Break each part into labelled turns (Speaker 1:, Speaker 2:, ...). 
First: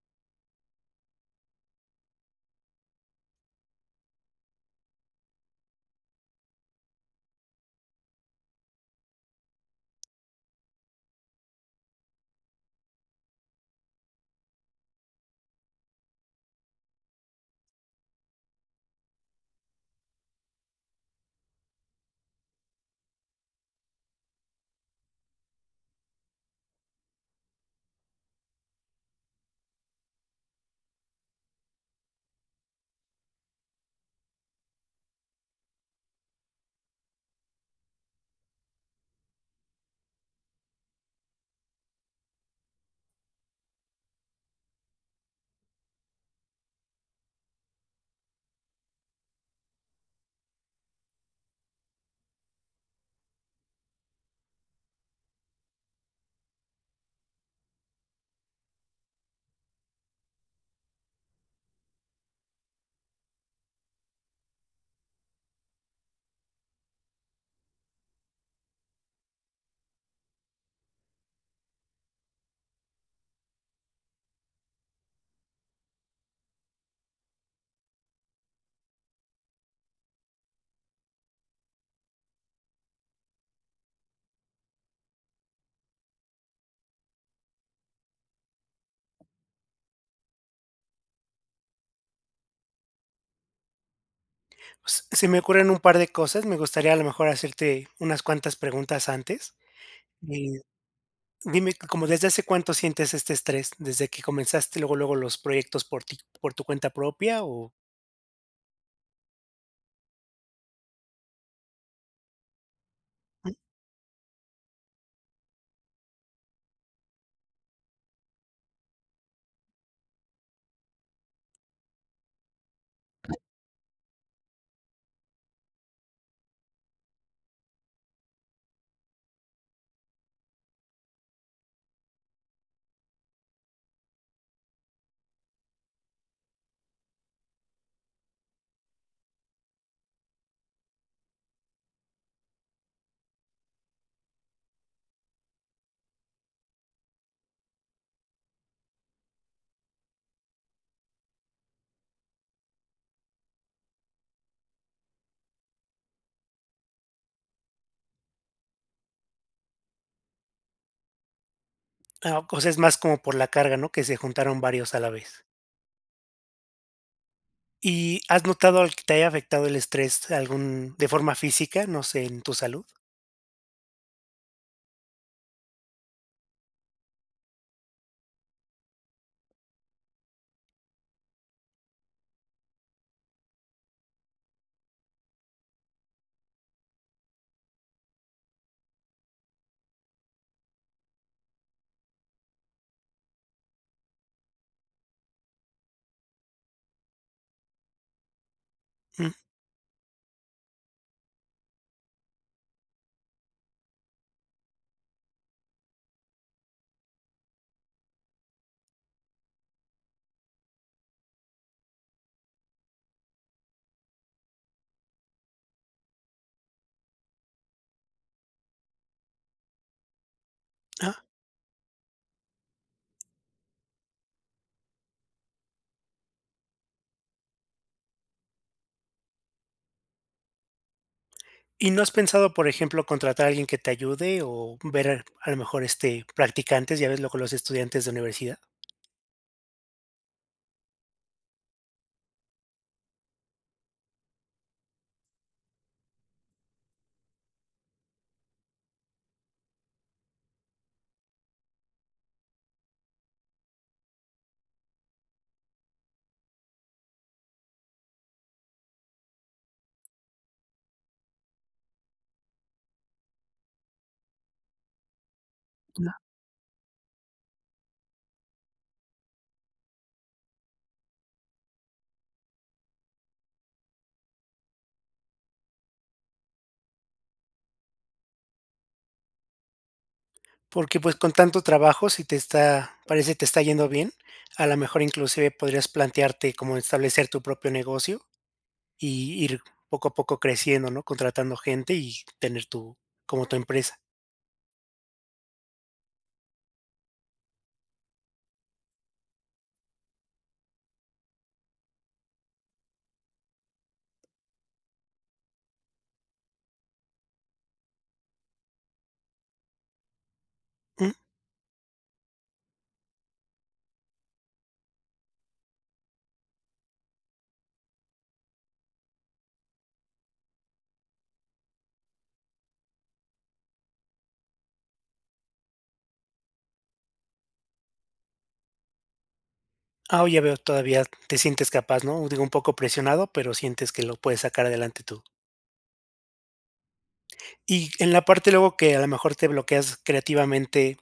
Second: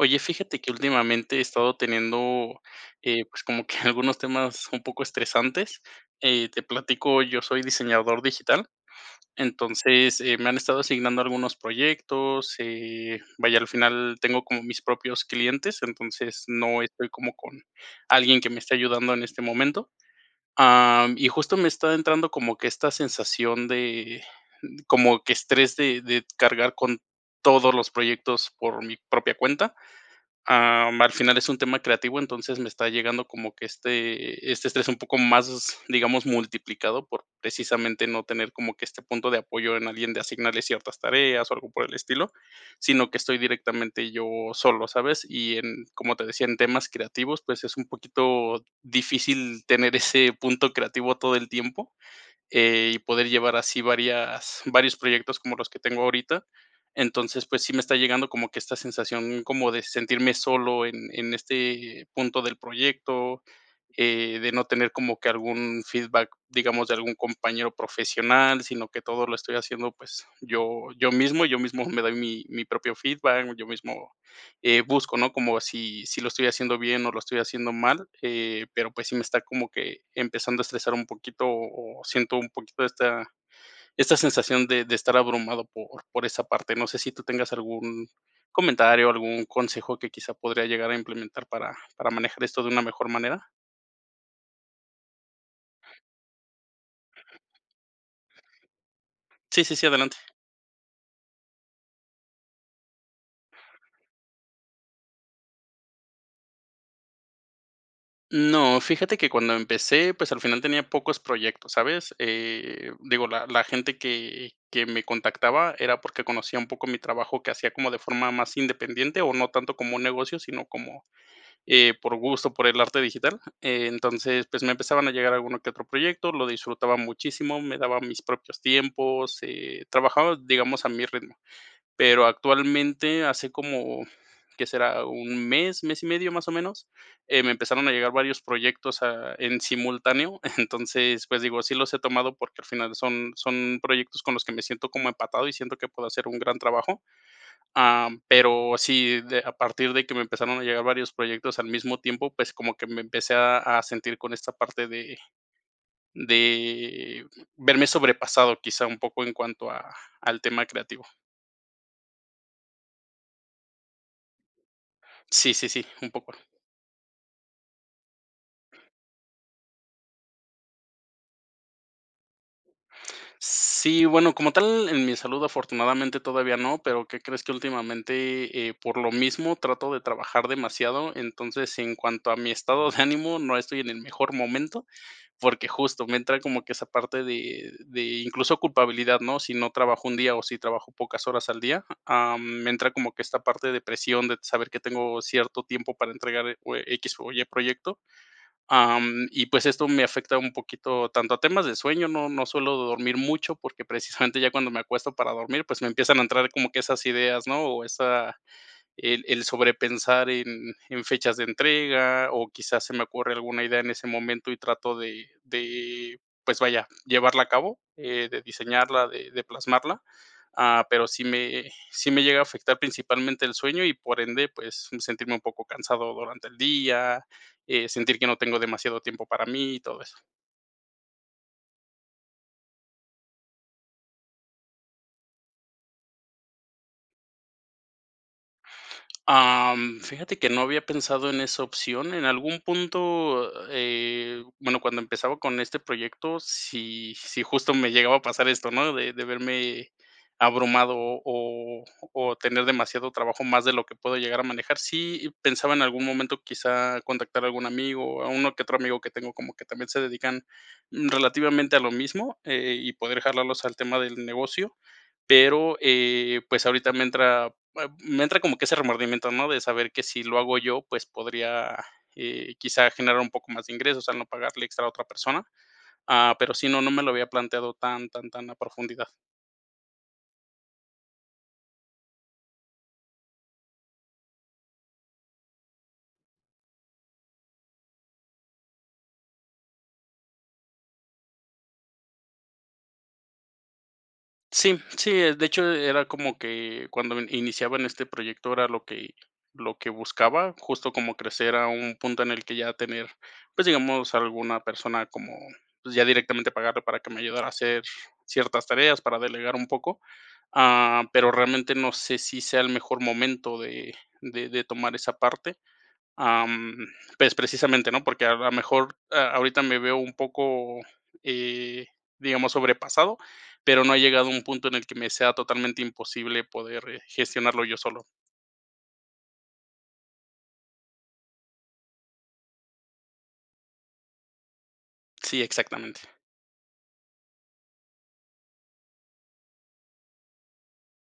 Speaker 1: Oye, fíjate que últimamente he estado teniendo, eh, pues, como que algunos temas un poco estresantes, eh, te platico, yo soy diseñador digital, entonces, eh, me han estado asignando algunos proyectos, eh, vaya, al final tengo como mis propios clientes, entonces, no estoy como con alguien que me esté ayudando en este momento, am, y justo me está entrando como que esta sensación de como que estrés de de cargar con todos los proyectos por mi propia cuenta, am, al final es un tema creativo. Entonces, me está llegando como que este este, estrés es un poco más, digamos, multiplicado por precisamente no tener como que este punto de apoyo en alguien, de asignarle ciertas tareas o algo por el estilo, sino que estoy directamente yo solo, ¿sabes? Y, en, como te decía, en temas creativos, pues, es un poquito difícil tener ese punto creativo todo el tiempo, eh, y poder llevar así varias varios proyectos como los que tengo ahorita. Entonces, pues sí, me está llegando como que esta sensación como de sentirme solo en en este punto del proyecto, eh, de no tener como que algún feedback, digamos, de algún compañero profesional, sino que todo lo estoy haciendo, pues, yo yo mismo y yo mismo me doy mi mi propio feedback, yo mismo, eh, busco, ¿no?, como si si lo estoy haciendo bien o lo estoy haciendo mal, eh, pero, pues, sí me está como que empezando a estresar un poquito o siento un poquito esta esta sensación de de estar abrumado por por esa parte, ¿no sé si tú tengas algún comentario o algún consejo que quizá podría llegar a implementar para para manejar esto de una mejor manera?
Speaker 2: S se me ocurren un par de cosas, me gustaría a lo mejor hacerte unas cuantas preguntas antes,
Speaker 1: Sí, sí, sí, adelante.
Speaker 2: y dime, ¿desde hace cuánto sientes este estrés? Desde que comenzaste, luego, luego los proyectos por ti, por tu cuenta propia o
Speaker 1: No. Fíjate que cuando empecé, pues al final tenía pocos proyectos, ¿sabes? Eh, digo, la
Speaker 2: Mm.
Speaker 1: la gente que que me contactaba, era porque conocía un poco mi trabajo, que hacía como de forma más independiente, o no tanto como negocio, sino como eh, por gusto, por el arte digital. Entonces, pues me empezaban a llegar a alguno que otro proyecto, lo disfrutaba muchísimo, me daba mis propios tiempos, eh, trabajaba, digamos, a mi ritmo. Pero actualmente hace como, ¿qué será?, un mes, mes y medio más o menos, eh, me empezaron a llegar varios proyectos, ah, en simultáneo. Entonces, pues digo, sí los he tomado porque al final son son proyectos con los que me siento como empatado y siento que puedo hacer un gran trabajo. Am, pero sí a partir de que me empezaron a llegar varios proyectos al mismo tiempo, pues como que me empecé a a sentir con esta parte de de verme sobrepasado, quizá un poco en cuanto a al tema creativo.
Speaker 2: Ah, c o sea, es más como por la carga, ¿no?, que se juntaron varios a la vez.
Speaker 1: Sí, sí, sí, un poco.
Speaker 2: ¿Y has notado algo que te haya afectado el estrés algún de forma física? No sé en tu salud.
Speaker 1: Sí, bueno, como tal en mi salud, afortunadamente todavía no, pero ¿qué crees?, que últimamente, eh, por lo mismo trato de trabajar demasiado. Entonces, en cuanto a mi estado de ánimo, no estoy en el mejor momento porque justo me entra como que esa parte de de incluso culpabilidad, ¿no?, si no trabajo un día o si trabajo pocas horas al día, ah, mm, me entra como que esta parte de presión de saber que tengo cierto tiempo para entregar e cue equis o ye proyecto, am,
Speaker 2: Ujú.
Speaker 1: y pues esto me afecta un poquito, tanto a temas de sueño, no no suelo dormir mucho porque precisamente ya cuando me acuesto para dormir, pues me empiezan a entrar como que esas ideas, ¿no?, o esa el el sobrepensar en en fechas de entrega, o quizás se me ocurre alguna idea en ese momento y trato de de, pues vaya, llevarla a cabo, eh, de diseñarla, de de plasmarla, ah, pero sí
Speaker 2: Ajá.
Speaker 1: me eh, sí me llega a afectar principalmente el sueño y, por ende, pues, mm, sentirme un poco cansado durante el día, eh, sentir que no tengo demasiado tiempo para mí y todo eso.
Speaker 2: ¿Y no has pensado, por ejemplo, contratar a alguien que te ayude, o ver, a lo mejor este, practicantes? Ya ves luego los estudiantes de universidad.
Speaker 1: Am, fíjate que no había pensado en esa opción. En algún punto, eh bueno, cuando empezaba con este proyecto, sí sí, justo me llegaba a pasar esto, ¿no?, de de verme abrumado o o tener demasiado trabajo, más de lo que puedo llegar a manejar. Sí, pensaba en algún momento, quizá contactar a algún amigo, o a uno que otro amigo que tengo, como que también se dedican, mm, relativamente a lo mismo, eh, y poder jalarlos al tema del negocio. Pero, eh, pues ahorita me entra, bue me entra como que ese remordimiento, ¿no?, de saber que si lo hago yo, pues podría, eh, quizá generar un poco más de ingresos, o sea no pagarle extra a otra persona, ah, pero sí, no no me lo había planteado tan tan tan a profundidad.
Speaker 2: Porque pues con tanto trabajo, si te está parece te está yendo bien, a la mejor inclusive, podrías plantearte como establecer tu propio negocio, y ir poco a poco creciendo, ¿no?, contratando gente, y tener tu como tu empresa.
Speaker 1: Sí, mm, sí, eh, de hecho, era como que cuando iniciaba en este proyecto era lo que lo que buscaba, justo como crecer a un punto en el que ya tener, pues, digamos, alguna persona como, pues, ya directamente pagarle para que me ayudara a hacer ciertas tareas, para delegar un poco, ah,
Speaker 2: Mm.
Speaker 1: pero, realmente no sé si sea el mejor momento de de de tomar esa parte, am, pues, precisamente, ¿no? Porque a lo mejor a ahorita me veo un poco, eh, digamos sobrepasado, pero no ha llegado a un punto en el que me sea totalmente imposible poder, eh, gestionarlo yo solo.
Speaker 2: Ah, oh, ya veo. Todavía te sientes capaz, ¿no? digo, un poco presionado, pero sientes que lo puedes sacar adelante tú.
Speaker 1: Sí, exactamente.
Speaker 2: Y en la parte luego, que a lo mejor te bloqueas creativamente,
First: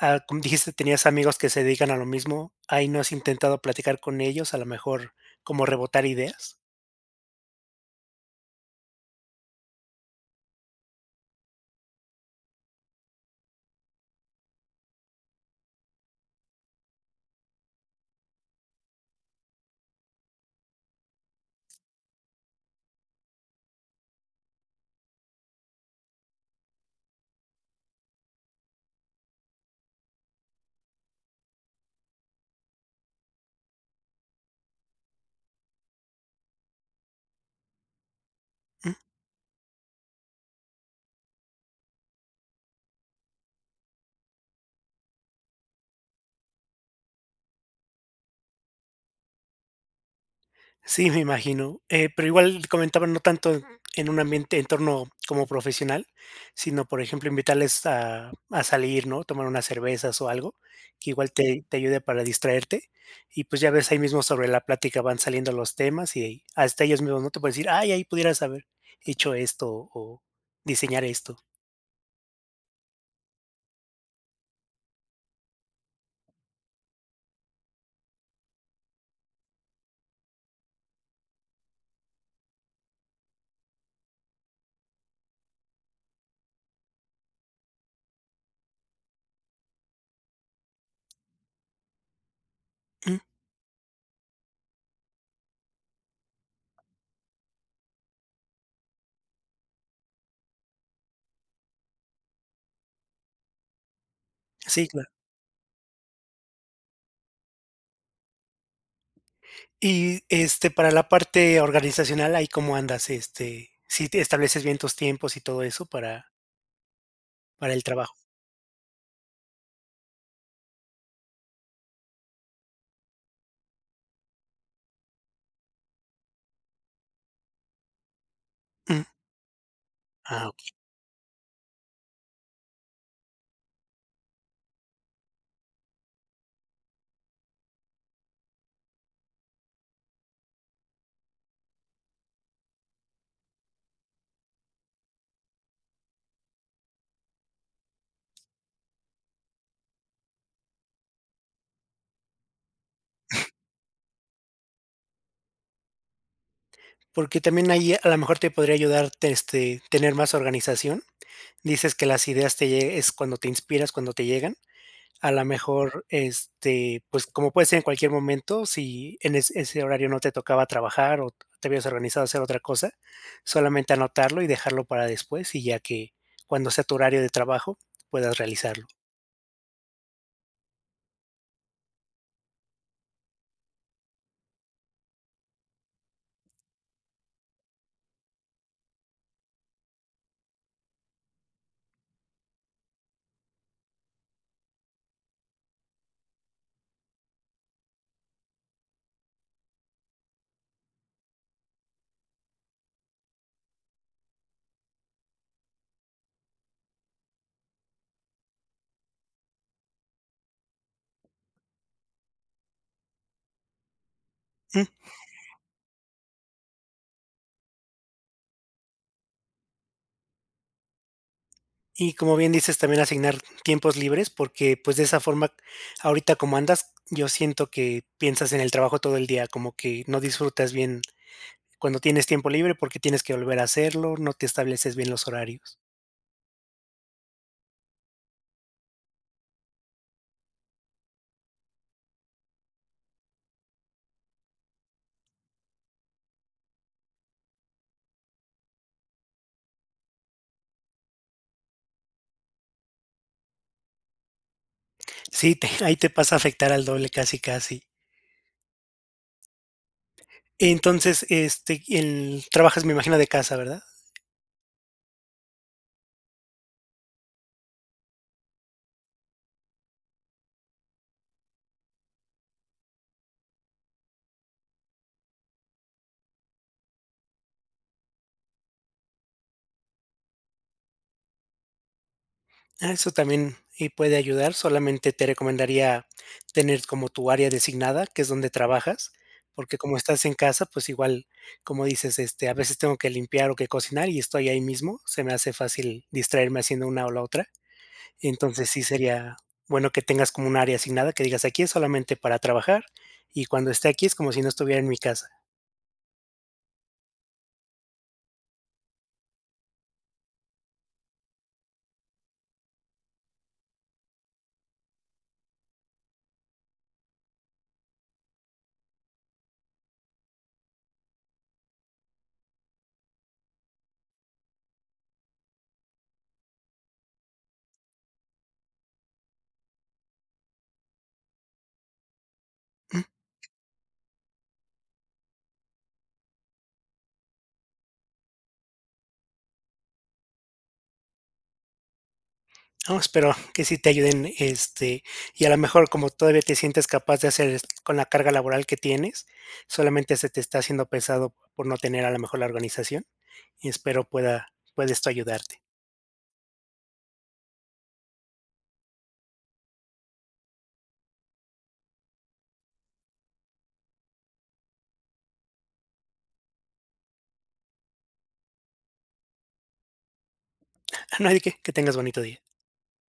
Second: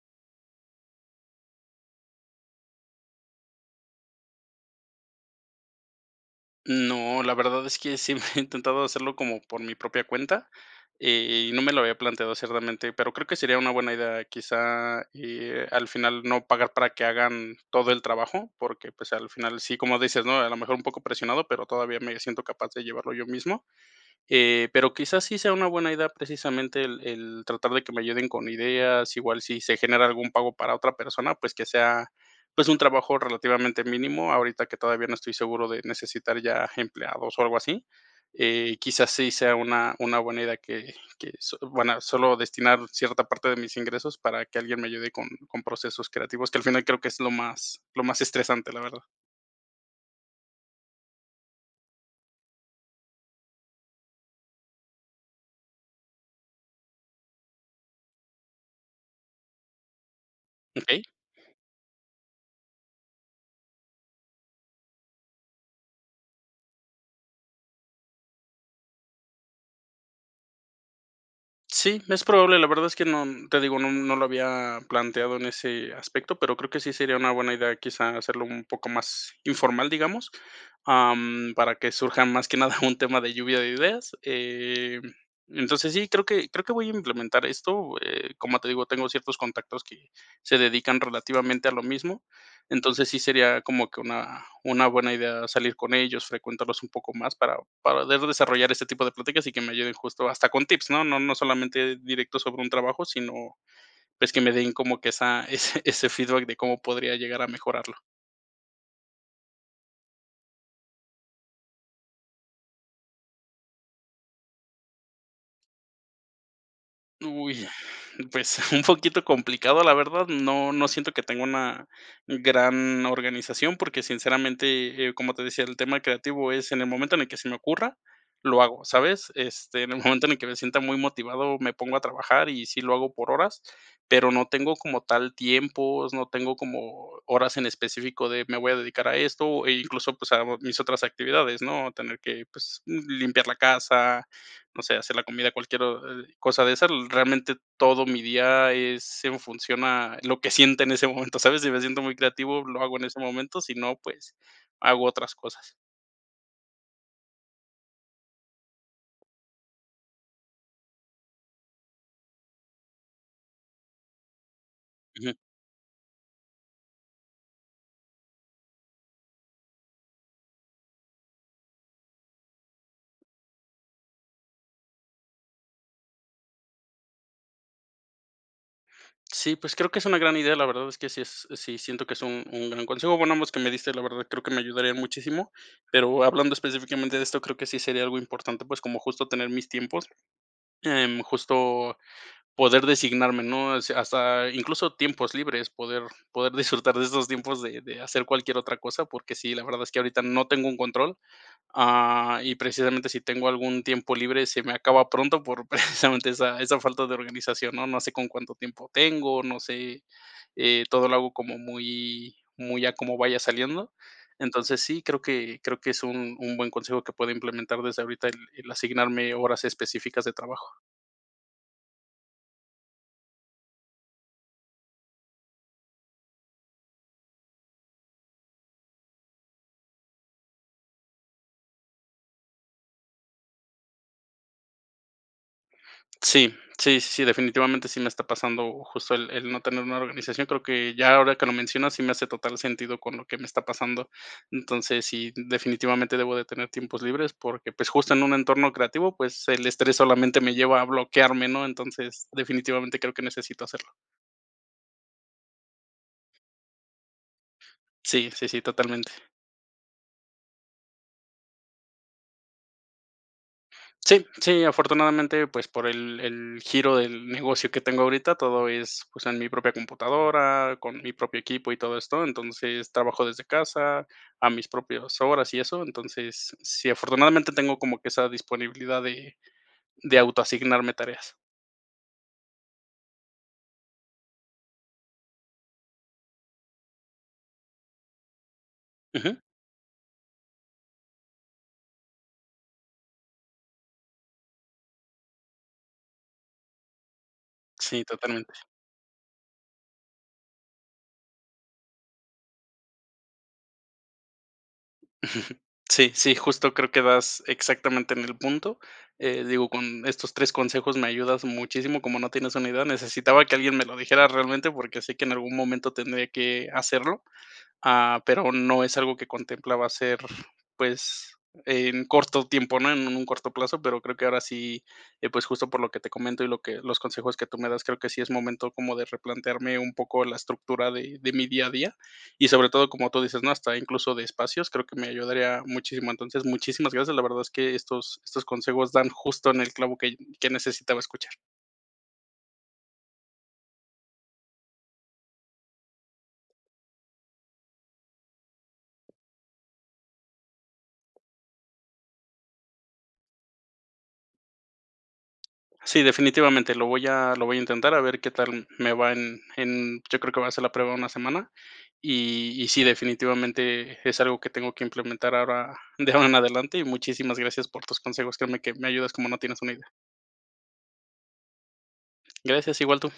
Speaker 2: ah, com dijiste, tenías amigos que se dedican a lo mismo, ahí ¿no has intentado platicar con ellos, a lo mejor, cómo rebotar ideas?
Speaker 1: No, la verdad es que sí, mm, he intentado hacerlo como por mi propia cuenta, e eh, y no me lo había planteado así, realmente, pero creo que sería una buena idea, quizá, eh, al final no pagar para que hagan todo el trabajo, porque, pues, al final, sí, como dices, ¿no?, a lo mejor un poco presionado, pero todavía me siento capaz de llevarlo yo mismo. Eh, pero, quizás sí sea una buena idea precisamente el el tratar de que me ayuden con ideas, igual si se genera algún pago para otra persona, pues, que sea, pues, un trabajo relativamente mínimo. Ahorita que todavía no estoy seguro de necesitar ya empleados o algo así, eh,
Speaker 2: Ujú.
Speaker 1: quizás sí sea una una buena idea que que so buena, solo destinar cierta parte de mis ingresos para que alguien me ayude con con procesos creativos, que al final creo que es lo más lo más estresante, la verdad.
Speaker 2: Sí, me imagino, eh, pero igual comentaba, no tanto en un ambiente en torno como profesional, sino, por ejemplo, invitarles a a salir, ¿no? Tomar unas cervezas o algo
Speaker 1: Okey.
Speaker 2: que igual te te ayude para distraerte y, pues ya ves, ahí mismo sobre la plática van saliendo los temas y ahí hasta ellos mismos, ¿no?, te pueden decir: "Ay, ahí pudieras haber hecho esto o diseñar esto".
Speaker 1: Sí, es probable, la verdad es que no, mm, te digo, no, mm, no lo había planteado en ese aspecto, pero creo que sí sería una buena idea, quizás hacerlo un poco más informal, digamos, am, para que surjan más que nada un tema de lluvia de ideas. Em, entonces sí, creo que creo que voy a implementar esto, eh, como te digo, tengo ciertos contactos que se dedican relativamente a lo mismo. Entonces
Speaker 2: Uh.
Speaker 1: sí sería como que una una buena idea salir con ellos, frecuentarlos un poco más para para de desarrollar este tipo de pláticas y que me ayuden justo hasta con tips, ¿no? No, no solamente directo sobre un trabajo, sino pues que me den
Speaker 2: Sí,
Speaker 1: como
Speaker 2: claro.
Speaker 1: que esa ese ese feedback de cómo podría llegar a mejorarlo.
Speaker 2: Y, este, para la parte organizacional, ahí cómo andas, este, si ti estableces bien tus tiempos y todo eso para
Speaker 1: Uy,
Speaker 2: Para el trabajo.
Speaker 1: pues, un poquito complicado, la verdad, no no siento que tengo una gran organización porque, sinceramente, eh, como te decía, el tema creativo es en el momento en el que se me ocurra, lo hago,
Speaker 2: Mm.
Speaker 1: ¿sabes? Este, en el momento en el que
Speaker 2: Ah,
Speaker 1: me
Speaker 2: okey.
Speaker 1: sienta muy motivado, me pongo a trabajar y sí lo hago por horas, pero no tengo como tal tiempos, no tengo como horas en específico de me voy a dedicar a esto, e incluso, pues, hago a mis otras actividades, ¿no? A tener que, pues, m limpiar la casa. No sé, hacer la comida, cualquier o, eh, cosa de esas, realmente todo mi día es en función a lo que sienta en ese momento, ¿sabes? Si me siento muy creativo, lo hago en ese momento, si no, pues, hago otras cosas.
Speaker 2: Porque también ahí a lo mejor te podría ayudar, te este, tener más organización. Dices que las ideas te lle es cuando te inspiras, cuando te llegan, a
Speaker 1: Ujú.
Speaker 2: lo mejor, este, pues, como puede ser en cualquier momento, si en es ese horario no te tocaba trabajar o te hubieras organizado hacer otra cosa, solamente anotarlo y dejarlo para después y ya que cuando sea tu horario de trabajo, puedas realizarlo.
Speaker 1: Sí, pues, creo que es una gran idea, la verdad es que sí es sí siento que es un un gran consejo. Bueno, ambos que me diste la verdad, creo que me ayudaría muchísimo, pero hablando específicamente de esto, creo que sí sería algo importante, pues, como justo tener mis tiempos, em, justo poder designarme, ¿no? O sea, hasta incluso tiempos libres poder poder disfrutar de estos tiempos de de hacer cualquier otra cosa, porque sí, la verdad es que ahorita no tengo un control. Ah, y precisamente si tengo algún tiempo libre, se me acaba pronto por precisamente esa esa falta de organización. No, no sé con cuánto tiempo tengo. No sé, eh, todo lo hago como muy muy a como vaya saliendo. Entonces
Speaker 2: Mm.
Speaker 1: sí, creo que creo que es un un buen consejo que pueda implementar desde ahorita el el asignarme horas específicas de trabajo.
Speaker 2: Y, como bien dices, también asignar tiempos libres, porque pues, de esa forma, ahorita como andas, yo siento que piensas en el trabajo todo el día, como que no disfrutas bien cuando tienes tiempo libre, porque tienes que volver a hacerlo. No te estableces bien los horarios.
Speaker 1: Sí, sí, sí, sí, definitivamente, sí me está pasando, justo el el no tener una organización. Creo que ya ahora que lo mencionas, sí me hace total sentido con lo que me está pasando. Entonces sí, definitivamente debo de tener tiempos libres, porque pues, justo en un entorno creativo, pues el estrés solamente me lleva a bloquearme, ¿no? Entonces, definitivamente creo que necesito hacerlo.
Speaker 2: Sí, te ahí te pasa a afectar al doble casi, casi.
Speaker 1: Sí, sí, sí, totalmente.
Speaker 2: Entonces, este, y el Trabajas, me imagino, de casa, ¿verdad?
Speaker 1: Sí, sí, afortunadamente, pues por el el giro del negocio que tengo ahorita, todo es pues, en mi propia computadora, con mi propio equipo y todo esto. Entonces, trabajo desde casa, a mis propias horas y eso. Entonces, sí, afortunadamente tengo como que esa disponibilidad de de autoasignarme tareas.
Speaker 2: Ah, eso también, y puede ayudar. Solamente te recomendaría tener como tu área designada, que es donde trabajas,
Speaker 1: Ujú.
Speaker 2: porque como estás en casa, pues igual como dices, este: "A veces tengo que limpiar o que cocinar y estoy ahí mismo, se me hace fácil distraerme haciendo una o la otra".
Speaker 1: Sí, totalmente.
Speaker 2: Entonces, sí sería bueno que tengas como un área asignada, que digas: "Aquí es solamente para trabajar y cuando esté aquí es como si no estuviera en mi casa".
Speaker 1: Sí, sí, justo creo que das exactamente en el punto. Eh, digo, con estos 3 consejos me ayudas muchísimo, como no tienes una idea, necesitaba que alguien me lo dijera realmente porque sé que en algún momento tendría que hacerlo, ah, pero no es algo que contemplaba hacer, pues en corto tiempo, ¿no?, en un corto plazo, pero creo que ahora sí, eh, pues justo por lo que te comento y lo que los consejos que tú me das, creo que sí es momento como de replantearme un poco la estructura de de mi día a día y sobre todo, como tú dices, ¿no?, hasta incluso de espacios, creo que me ayudaría muchísimo. Entonces, muchísimas gracias. La verdad es que estos estos consejos dan justo en el clavo que que necesitaba escuchar.
Speaker 2: No, espero que sí te ayuden, este y a la mejor, como todavía te sientes capaz de hacer es con la carga laboral que tienes, solamente se te está haciendo pesado por no tener a la mejor la organización, y espero pueda pueda esto ayudarte.
Speaker 1: Sí, definitivamente, lo voy a lo voy a intentar a ver qué tal me va en en yo creo que va a hacer la prueba una semana, y y sí, definitivamente es algo que tengo que implementar ahora de ahora en adelante y muchísimas gracias por tus consejos, créeme que me ayudas como no tienes una idea.
Speaker 2: No hay de qué. Que tengas bonito día.
Speaker 1: Gracias, igual tú.